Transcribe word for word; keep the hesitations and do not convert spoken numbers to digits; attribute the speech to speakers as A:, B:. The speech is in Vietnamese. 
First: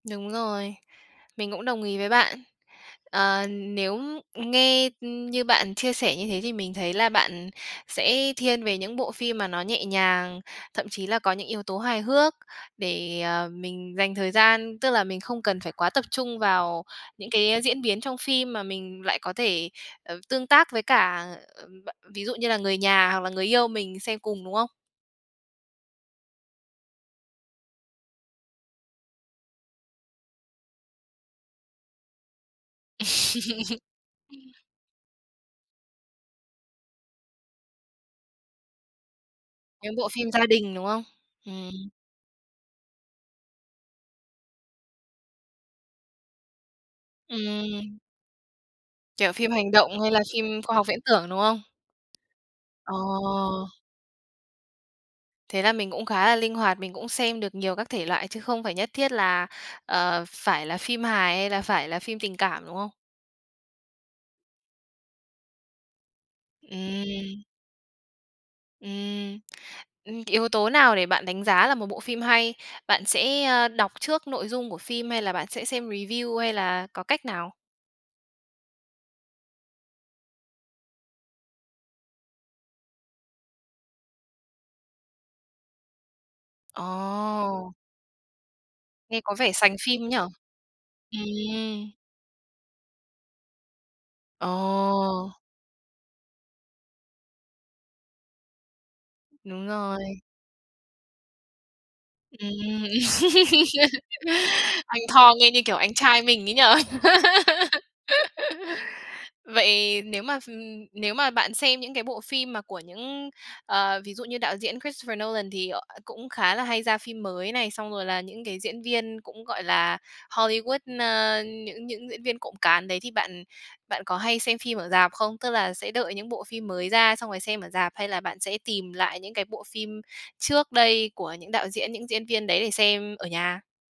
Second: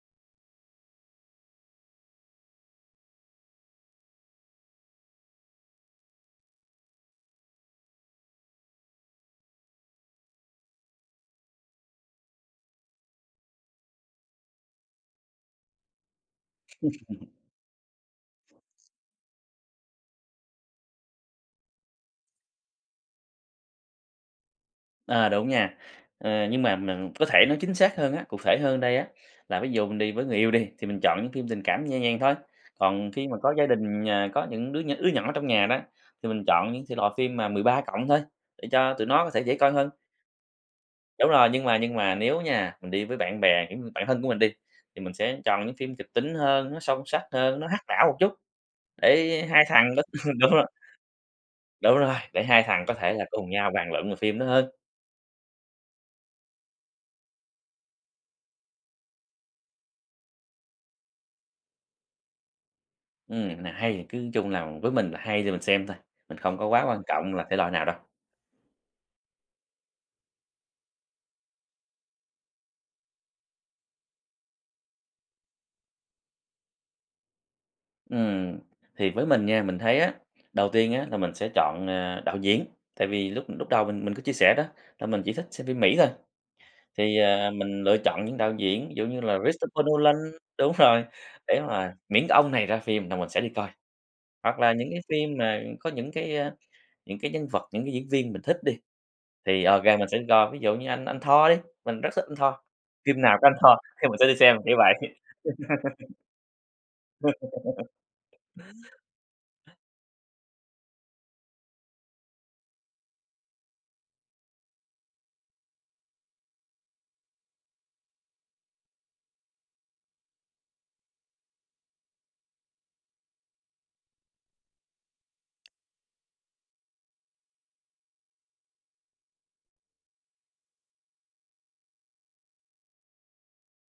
A: Đúng rồi, mình cũng đồng ý với bạn, ờ, nếu, ưm, nghe, ừm, như bạn chia sẻ như thế thì mình thấy là bạn sẽ thiên về những bộ phim mà nó nhẹ nhàng, thậm chí là có những yếu tố hài hước, để, ờ, mình dành thời gian, tức là mình không cần phải quá tập trung vào những cái diễn biến trong phim mà mình lại có thể, ờ, tương tác với cả, ờm, ờ, ví dụ như là người nhà hoặc là người yêu mình xem cùng, đúng không?
B: À, đúng nha, ờ, nhưng mà mình có thể nói chính xác hơn á, cụ thể hơn đây á, là ví dụ mình đi với người yêu đi, thì mình chọn những phim tình cảm nhẹ nhàng thôi, còn khi mà có gia đình, à, có những đứa nh đứa nhỏ trong nhà đó, thì mình chọn những thể loại phim mà mười ba cộng thôi, để cho tụi nó có thể dễ coi hơn.
A: Những bộ phim gia đình, đúng không?
B: Đúng rồi, nhưng
A: Ừm.
B: mà nhưng mà nếu nha, mình đi với bạn bè, kiểu, bạn thân của mình đi, thì mình sẽ chọn những phim kịch tính hơn, nó sâu sắc hơn, nó hack
A: Ừm.
B: não một chút,
A: Kiểu,
B: để
A: phim
B: hai
A: hành
B: thằng
A: động
B: đó
A: hay là
B: ừm, đúng
A: phim
B: rồi.
A: khoa học viễn tưởng, đúng không?
B: Đúng rồi, để hai thằng có
A: Ờ.
B: thể là cùng nhau bàn luận về phim đó hơn.
A: Thế là mình cũng khá là linh hoạt, mình cũng xem được nhiều các thể loại chứ không phải nhất thiết là, ờ, phải là phim hài hay là phải là phim tình cảm, đúng không?
B: Ừm, nào hay thì cứ chung nào với mình là hay thì mình xem thôi, mình không có quá quan trọng
A: Ừm.
B: là thể loại nào đâu.
A: Ừm, ừm, yếu tố nào để bạn đánh giá là một bộ phim hay, bạn sẽ, ơ, đọc trước nội dung của phim hay là bạn sẽ xem review hay là có cách nào?
B: Ừm, thì với mình nha, mình thấy á, đầu tiên á, là mình sẽ chọn, à, đạo diễn, tại vì lúc lúc đầu mình mình có chia sẻ đó, là mình chỉ thích xem phim Mỹ thôi, thì, ờ,
A: Ồ.
B: mình lựa chọn những đạo diễn, ví dụ như
A: Nghe có
B: là
A: vẻ sành
B: Christopher
A: phim
B: Nolan
A: nhỉ?
B: đúng rồi, để
A: Ừm.
B: mà miễn cái ông này ra phim là mình sẽ đi coi. Hoặc là những cái
A: Ồ.
B: phim mà có những cái, a, những cái nhân vật, những cái diễn viên mình thích đi, thì
A: Đúng
B: OK
A: rồi.
B: mình sẽ đi coi, ví dụ như anh anh Thor đi, mình rất thích anh Thor,
A: Ừm,
B: phim nào có anh Thor thì mình sẽ đi xem, kiểu
A: anh
B: vậy.
A: Thor nghe như kiểu anh trai mình ấy nhỉ! Vậy nếu mà, ừm nếu mà bạn xem những cái bộ phim mà của những, ờ, ví dụ như đạo diễn Christopher Nolan thì, ờ, cũng khá là hay ra phim mới này, xong rồi là những cái diễn viên cũng, gọi là, Hollywood, ơ, những những diễn viên cộm cán đấy, thì bạn bạn có hay xem phim ở rạp không, tức là sẽ đợi những bộ phim mới ra xong rồi xem ở rạp, hay là bạn sẽ tìm lại những cái bộ phim trước đây của những đạo diễn, những diễn viên đấy để xem ở nhà?